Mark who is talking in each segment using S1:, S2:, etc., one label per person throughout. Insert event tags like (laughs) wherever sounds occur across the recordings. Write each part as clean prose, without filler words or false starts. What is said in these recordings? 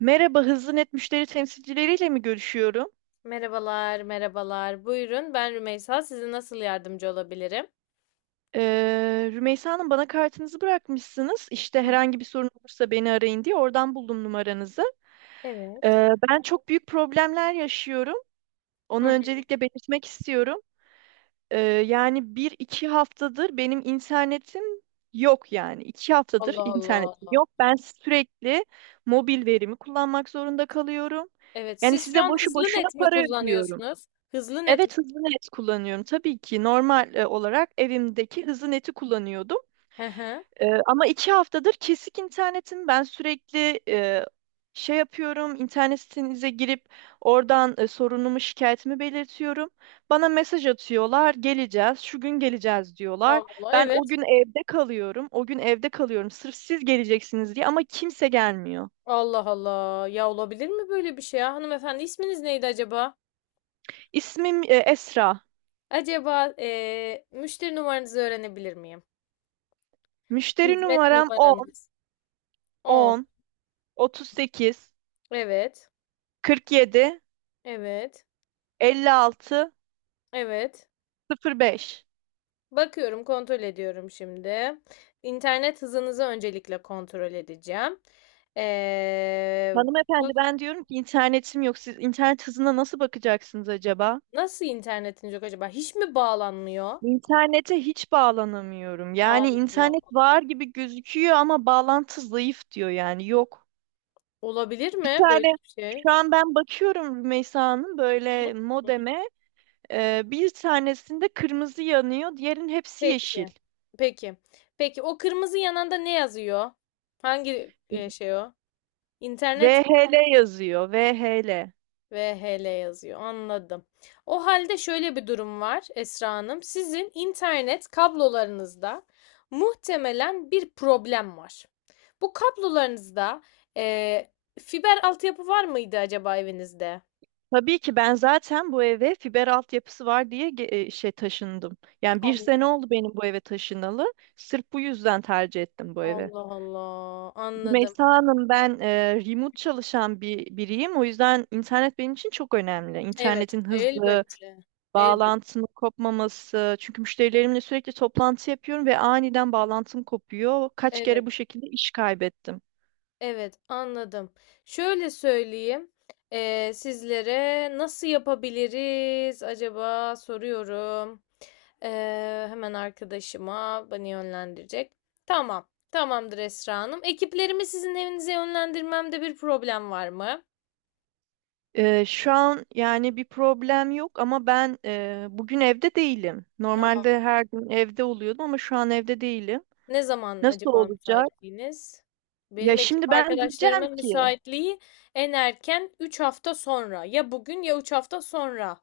S1: Merhaba, Hızlı Net müşteri temsilcileriyle mi görüşüyorum?
S2: Merhabalar, merhabalar. Buyurun, ben Rümeysa. Size nasıl yardımcı olabilirim?
S1: Rümeysa Hanım bana kartınızı bırakmışsınız. İşte
S2: Hı hı.
S1: herhangi bir sorun olursa beni arayın diye oradan buldum numaranızı.
S2: Evet.
S1: Ben çok büyük problemler yaşıyorum.
S2: Hı
S1: Onu
S2: hı.
S1: öncelikle belirtmek istiyorum. Yani bir iki haftadır benim internetim yok yani. İki haftadır
S2: Allah Allah.
S1: internetim yok. Ben sürekli mobil verimi kullanmak zorunda kalıyorum.
S2: Evet,
S1: Yani
S2: siz
S1: size
S2: şu an
S1: boşu
S2: hızlı
S1: boşuna
S2: net mi
S1: para ödüyorum.
S2: kullanıyorsunuz? Hızlı net mi?
S1: Evet, hızlı net kullanıyorum. Tabii ki normal olarak evimdeki hızlı neti kullanıyordum.
S2: Hı hı.
S1: Ama iki haftadır kesik internetim. Ben sürekli şey yapıyorum. İnternet sitenize girip oradan sorunumu, şikayetimi belirtiyorum. Bana mesaj atıyorlar. Geleceğiz. Şu gün geleceğiz diyorlar.
S2: Allah,
S1: Ben o
S2: evet.
S1: gün evde kalıyorum. O gün evde kalıyorum. Sırf siz geleceksiniz diye ama kimse gelmiyor.
S2: Allah Allah. Ya olabilir mi böyle bir şey ya? Hanımefendi isminiz neydi acaba?
S1: İsmim Esra.
S2: Acaba müşteri numaranızı öğrenebilir miyim?
S1: Müşteri
S2: Hizmet
S1: numaram 10
S2: numaranız. On.
S1: 10 38
S2: Evet.
S1: 47
S2: Evet.
S1: 56
S2: Evet.
S1: 05.
S2: Bakıyorum, kontrol ediyorum şimdi. İnternet hızınızı öncelikle kontrol edeceğim. Ee,
S1: Hanımefendi
S2: bak-
S1: ben diyorum ki internetim yok. Siz internet hızına nasıl bakacaksınız acaba?
S2: nasıl internetiniz yok acaba? Hiç mi bağlanmıyor?
S1: İnternete hiç bağlanamıyorum. Yani
S2: Allah
S1: internet
S2: Allah.
S1: var gibi gözüküyor ama bağlantı zayıf diyor yani yok.
S2: Olabilir
S1: Bir
S2: mi böyle
S1: tane
S2: bir şey?
S1: şu an ben bakıyorum Rümeysa Hanım böyle
S2: Hı?
S1: modeme bir tanesinde kırmızı yanıyor diğerinin hepsi yeşil.
S2: Peki. Peki. Peki o kırmızı yananda ne yazıyor? Hangi şey o? İnternet
S1: VHL yazıyor VHL.
S2: VHL yazıyor. Anladım. O halde şöyle bir durum var Esra Hanım. Sizin internet kablolarınızda muhtemelen bir problem var. Bu kablolarınızda eee, fiber altyapı var mıydı acaba evinizde?
S1: Tabii ki ben zaten bu eve fiber altyapısı var diye şey taşındım. Yani bir
S2: Allah
S1: sene oldu benim bu eve taşınalı. Sırf bu yüzden tercih ettim bu evi.
S2: Allah Allah. Anladım.
S1: Rümeysa Hanım ben remote çalışan bir biriyim. O yüzden internet benim için çok önemli.
S2: Evet,
S1: İnternetin hızlı,
S2: elbette. Elbette.
S1: bağlantının kopmaması. Çünkü müşterilerimle sürekli toplantı yapıyorum ve aniden bağlantım kopuyor. Kaç
S2: Evet.
S1: kere bu şekilde iş kaybettim.
S2: Evet, anladım. Şöyle söyleyeyim, sizlere nasıl yapabiliriz acaba soruyorum. Hemen arkadaşıma beni yönlendirecek. Tamam, tamamdır Esra Hanım. Ekiplerimi sizin evinize yönlendirmemde bir problem var mı?
S1: Şu an yani bir problem yok ama ben bugün evde değilim.
S2: Aa,
S1: Normalde her gün evde oluyordum ama şu an evde değilim.
S2: ne zaman
S1: Nasıl
S2: acaba
S1: olacak?
S2: müsaitliğiniz?
S1: Ya
S2: Benim
S1: şimdi
S2: ekip
S1: ben diyeceğim
S2: arkadaşlarımın
S1: ki
S2: müsaitliği en erken 3 hafta sonra. Ya bugün ya 3 hafta sonra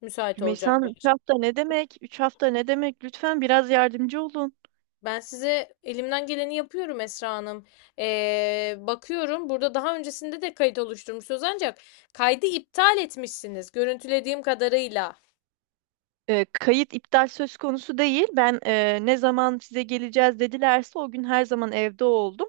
S2: müsait
S1: Rümeysa Hanım, üç
S2: olacaklar.
S1: hafta ne demek? 3 hafta ne demek? Lütfen biraz yardımcı olun.
S2: Ben size elimden geleni yapıyorum Esra Hanım. Bakıyorum burada daha öncesinde de kayıt oluşturmuşsunuz, ancak kaydı iptal etmişsiniz görüntülediğim kadarıyla.
S1: Kayıt iptal söz konusu değil. Ben ne zaman size geleceğiz dedilerse o gün her zaman evde oldum.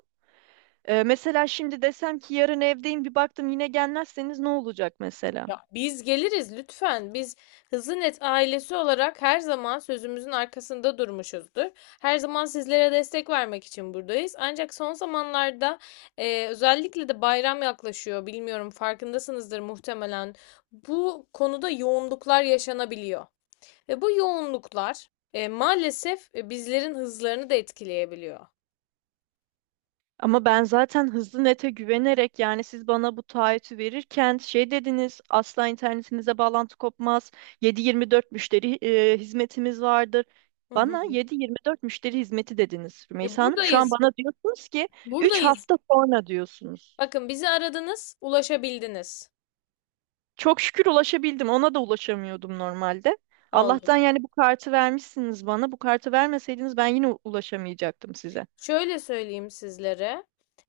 S1: Mesela şimdi desem ki yarın evdeyim bir baktım yine gelmezseniz ne olacak mesela?
S2: Ya biz geliriz lütfen. Biz Hızlı Net ailesi olarak her zaman sözümüzün arkasında durmuşuzdur. Her zaman sizlere destek vermek için buradayız. Ancak son zamanlarda özellikle de bayram yaklaşıyor. Bilmiyorum, farkındasınızdır muhtemelen. Bu konuda yoğunluklar yaşanabiliyor. Ve bu yoğunluklar maalesef bizlerin hızlarını da etkileyebiliyor.
S1: Ama ben zaten hızlı nete güvenerek yani siz bana bu taahhütü verirken şey dediniz asla internetinize bağlantı kopmaz. 7-24 müşteri hizmetimiz vardır.
S2: Hı hı.
S1: Bana 7-24 müşteri hizmeti dediniz Rümeysa Hanım. Şu an
S2: Buradayız.
S1: bana diyorsunuz ki 3
S2: Buradayız.
S1: hafta sonra diyorsunuz.
S2: Bakın bizi aradınız, ulaşabildiniz.
S1: Çok şükür ulaşabildim. Ona da ulaşamıyordum normalde.
S2: Oldu.
S1: Allah'tan yani bu kartı vermişsiniz bana. Bu kartı vermeseydiniz ben yine ulaşamayacaktım size.
S2: Şöyle söyleyeyim sizlere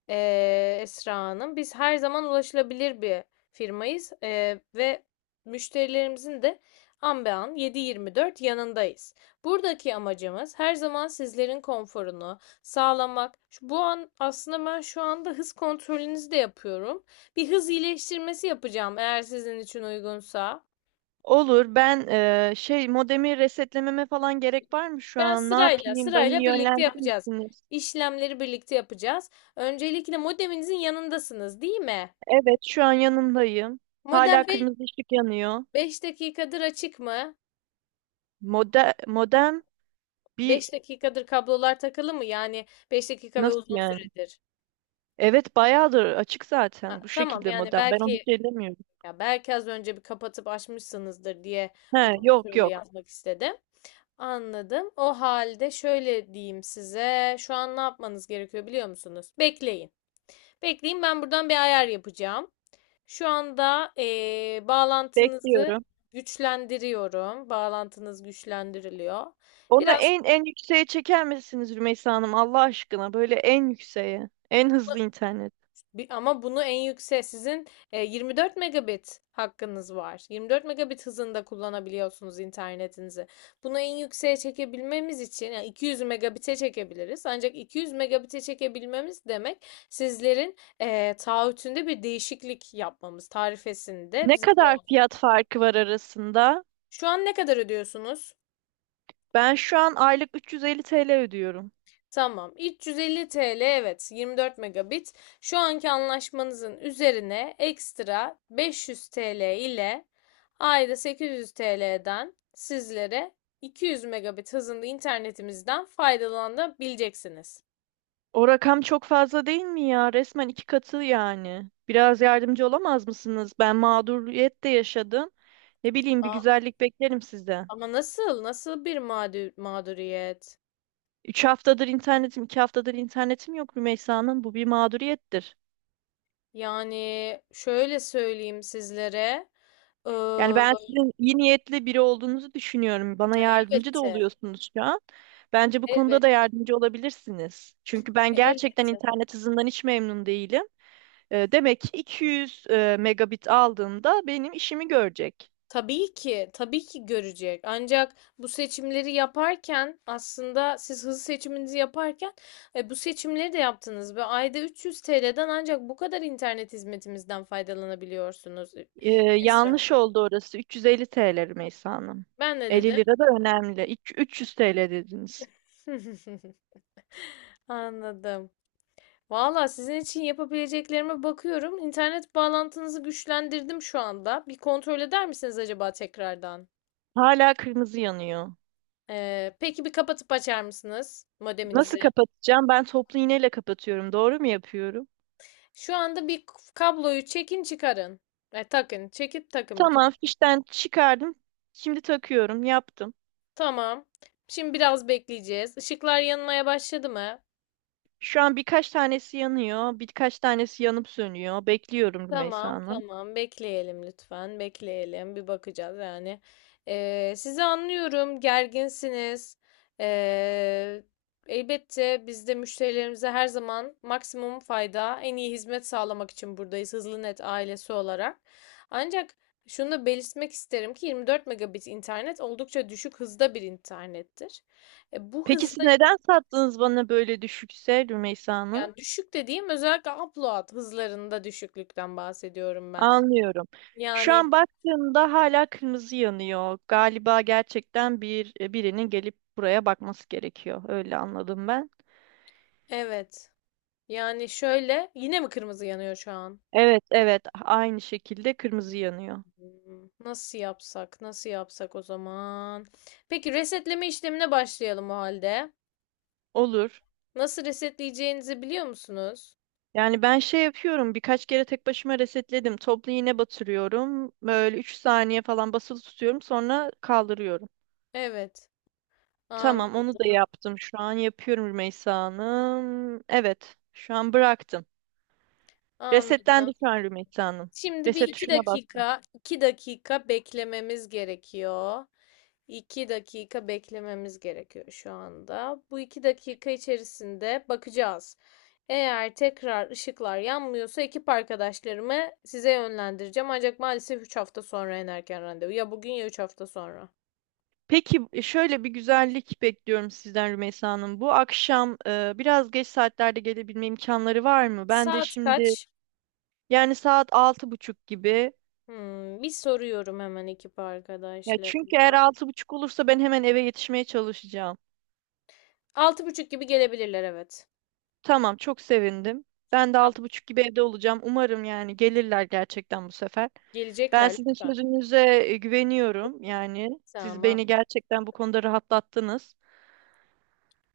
S2: eee, Esra Hanım, biz her zaman ulaşılabilir bir firmayız, ve müşterilerimizin de an be an 7-24 yanındayız. Buradaki amacımız her zaman sizlerin konforunu sağlamak. Bu an aslında ben şu anda hız kontrolünüzü de yapıyorum. Bir hız iyileştirmesi yapacağım eğer sizin için uygunsa.
S1: Olur. Ben şey modemi resetlememe falan gerek var mı şu
S2: Ben
S1: an? Ne
S2: sırayla
S1: yapayım? Beni
S2: sırayla birlikte
S1: yönlendirir
S2: yapacağız.
S1: misiniz?
S2: İşlemleri birlikte yapacağız. Öncelikle modeminizin yanındasınız, değil mi?
S1: Evet, şu an yanındayım. Hala
S2: Modem
S1: kırmızı ışık yanıyor.
S2: 5 dakikadır açık mı?
S1: Modem bir
S2: 5 dakikadır kablolar takılı mı? Yani 5 dakika ve
S1: nasıl
S2: uzun
S1: yani?
S2: süredir.
S1: Evet bayağıdır açık zaten
S2: Ha,
S1: bu
S2: tamam,
S1: şekilde
S2: yani
S1: modem. Ben onu
S2: belki
S1: hiç ellemiyorum.
S2: ya belki az önce bir kapatıp açmışsınızdır diye bu
S1: He yok
S2: kontrolü
S1: yok.
S2: yapmak istedim. Anladım. O halde şöyle diyeyim size. Şu an ne yapmanız gerekiyor biliyor musunuz? Bekleyin. Bekleyin, ben buradan bir ayar yapacağım. Şu anda bağlantınızı
S1: Bekliyorum.
S2: güçlendiriyorum. Bağlantınız güçlendiriliyor.
S1: Onu
S2: Biraz
S1: en yükseğe çeker misiniz Rümeysa Hanım Allah aşkına? Böyle en yükseğe. En hızlı internet.
S2: ama bunu en yüksek sizin 24 megabit hakkınız var. 24 megabit hızında kullanabiliyorsunuz internetinizi. Bunu en yükseğe çekebilmemiz için yani 200 megabit'e çekebiliriz. Ancak 200 megabit'e çekebilmemiz demek sizlerin taahhütünde bir değişiklik yapmamız, tarifesinde
S1: Ne
S2: bizim de
S1: kadar
S2: olmamız.
S1: fiyat farkı var arasında?
S2: Şu an ne kadar ödüyorsunuz?
S1: Ben şu an aylık 350 TL ödüyorum.
S2: Tamam. 350 TL, evet, 24 megabit. Şu anki anlaşmanızın üzerine ekstra 500 TL ile ayda 800 TL'den sizlere 200 megabit hızında internetimizden faydalanabileceksiniz.
S1: O rakam çok fazla değil mi ya? Resmen iki katı yani. Biraz yardımcı olamaz mısınız? Ben mağduriyet de yaşadım. Ne bileyim bir
S2: Aa,
S1: güzellik beklerim sizden.
S2: ama nasıl? Mağduriyet?
S1: Üç haftadır internetim, iki haftadır internetim yok Rümeysa Hanım. Bu bir mağduriyettir.
S2: Yani şöyle söyleyeyim sizlere. Ee,
S1: Yani ben sizin iyi niyetli biri olduğunuzu düşünüyorum. Bana yardımcı da
S2: elbette.
S1: oluyorsunuz şu an. Bence bu konuda da
S2: Elbette.
S1: yardımcı olabilirsiniz. Çünkü ben gerçekten
S2: Elbette.
S1: internet hızından hiç memnun değilim. Demek ki 200 megabit aldığımda benim işimi görecek.
S2: Tabii ki, tabii ki görecek. Ancak bu seçimleri yaparken aslında siz hızlı seçiminizi yaparken bu seçimleri de yaptınız ve ayda 300 TL'den ancak bu kadar internet hizmetimizden faydalanabiliyorsunuz,
S1: E,
S2: Esra
S1: Yanlış
S2: Hanım.
S1: oldu orası. 350 TL Rümeysa Hanım.
S2: Ben de
S1: 50
S2: dedim?
S1: lira da önemli. İki- 300 TL dediniz.
S2: (laughs) Anladım. Valla sizin için yapabileceklerime bakıyorum. İnternet bağlantınızı güçlendirdim şu anda. Bir kontrol eder misiniz acaba tekrardan?
S1: Hala kırmızı yanıyor.
S2: Peki bir kapatıp açar mısınız
S1: Nasıl
S2: modeminizi?
S1: kapatacağım? Ben toplu iğneyle kapatıyorum. Doğru mu yapıyorum?
S2: Şu anda bir kabloyu çekin çıkarın. Takın. Çekip takın bir kablo.
S1: Tamam, fişten çıkardım. Şimdi takıyorum. Yaptım.
S2: Tamam. Şimdi biraz bekleyeceğiz. Işıklar yanmaya başladı mı?
S1: Şu an birkaç tanesi yanıyor, birkaç tanesi yanıp sönüyor. Bekliyorum Rümeysa
S2: Tamam,
S1: Hanım.
S2: tamam, bekleyelim lütfen, bekleyelim, bir bakacağız. Yani, sizi anlıyorum, gerginsiniz. Ee, Elbette biz de müşterilerimize her zaman maksimum fayda, en iyi hizmet sağlamak için buradayız Hızlı Net ailesi olarak, ancak şunu da belirtmek isterim ki 24 megabit internet oldukça düşük hızda bir internettir. Bu
S1: Peki siz
S2: hızda
S1: neden sattınız bana böyle düşükse Rümeysa Hanım?
S2: yani, düşük dediğim özellikle upload hızlarında düşüklükten bahsediyorum ben.
S1: Anlıyorum. Şu
S2: Yani
S1: an baktığımda hala kırmızı yanıyor. Galiba gerçekten bir birinin gelip buraya bakması gerekiyor. Öyle anladım ben.
S2: evet. Yani şöyle, yine mi kırmızı yanıyor şu an?
S1: Evet, evet. Aynı şekilde kırmızı yanıyor.
S2: Nasıl yapsak? Nasıl yapsak o zaman? Peki resetleme işlemine başlayalım o halde.
S1: Olur.
S2: Nasıl resetleyeceğinizi biliyor musunuz?
S1: Yani ben şey yapıyorum birkaç kere tek başıma resetledim. Toplu iğne batırıyorum. Böyle 3 saniye falan basılı tutuyorum sonra kaldırıyorum.
S2: Evet.
S1: Tamam onu da
S2: Anladım.
S1: yaptım. Şu an yapıyorum Rümeysa Hanım. Evet şu an bıraktım. Resetlendi
S2: Anladım.
S1: şu an Rümeysa Hanım.
S2: Şimdi bir
S1: Reset
S2: iki
S1: tuşuna bastım.
S2: dakika, 2 dakika beklememiz gerekiyor. İki dakika beklememiz gerekiyor şu anda. Bu 2 dakika içerisinde bakacağız. Eğer tekrar ışıklar yanmıyorsa ekip arkadaşlarımı size yönlendireceğim. Ancak maalesef 3 hafta sonra en erken randevu. Ya bugün ya 3 hafta sonra.
S1: Peki şöyle bir güzellik bekliyorum sizden Rümeysa Hanım. Bu akşam biraz geç saatlerde gelebilme imkanları var mı? Ben de
S2: Saat
S1: şimdi
S2: kaç?
S1: yani saat 6.30 gibi.
S2: Bir soruyorum hemen ekip
S1: Ya çünkü eğer
S2: arkadaşlarıma.
S1: 6.30 olursa ben hemen eve yetişmeye çalışacağım.
S2: 6 buçuk gibi gelebilirler, evet.
S1: Tamam, çok sevindim. Ben de
S2: Tamam.
S1: 6.30 gibi evde olacağım. Umarım yani gelirler gerçekten bu sefer. Ben
S2: Gelecekler
S1: sizin
S2: lütfen.
S1: sözünüze güveniyorum. Yani siz
S2: Tamam.
S1: beni gerçekten bu konuda rahatlattınız.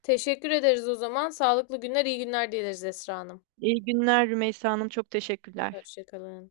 S2: Teşekkür ederiz o zaman. Sağlıklı günler, iyi günler dileriz Esra Hanım.
S1: İyi günler Rümeysa Hanım. Çok teşekkürler.
S2: Hoşça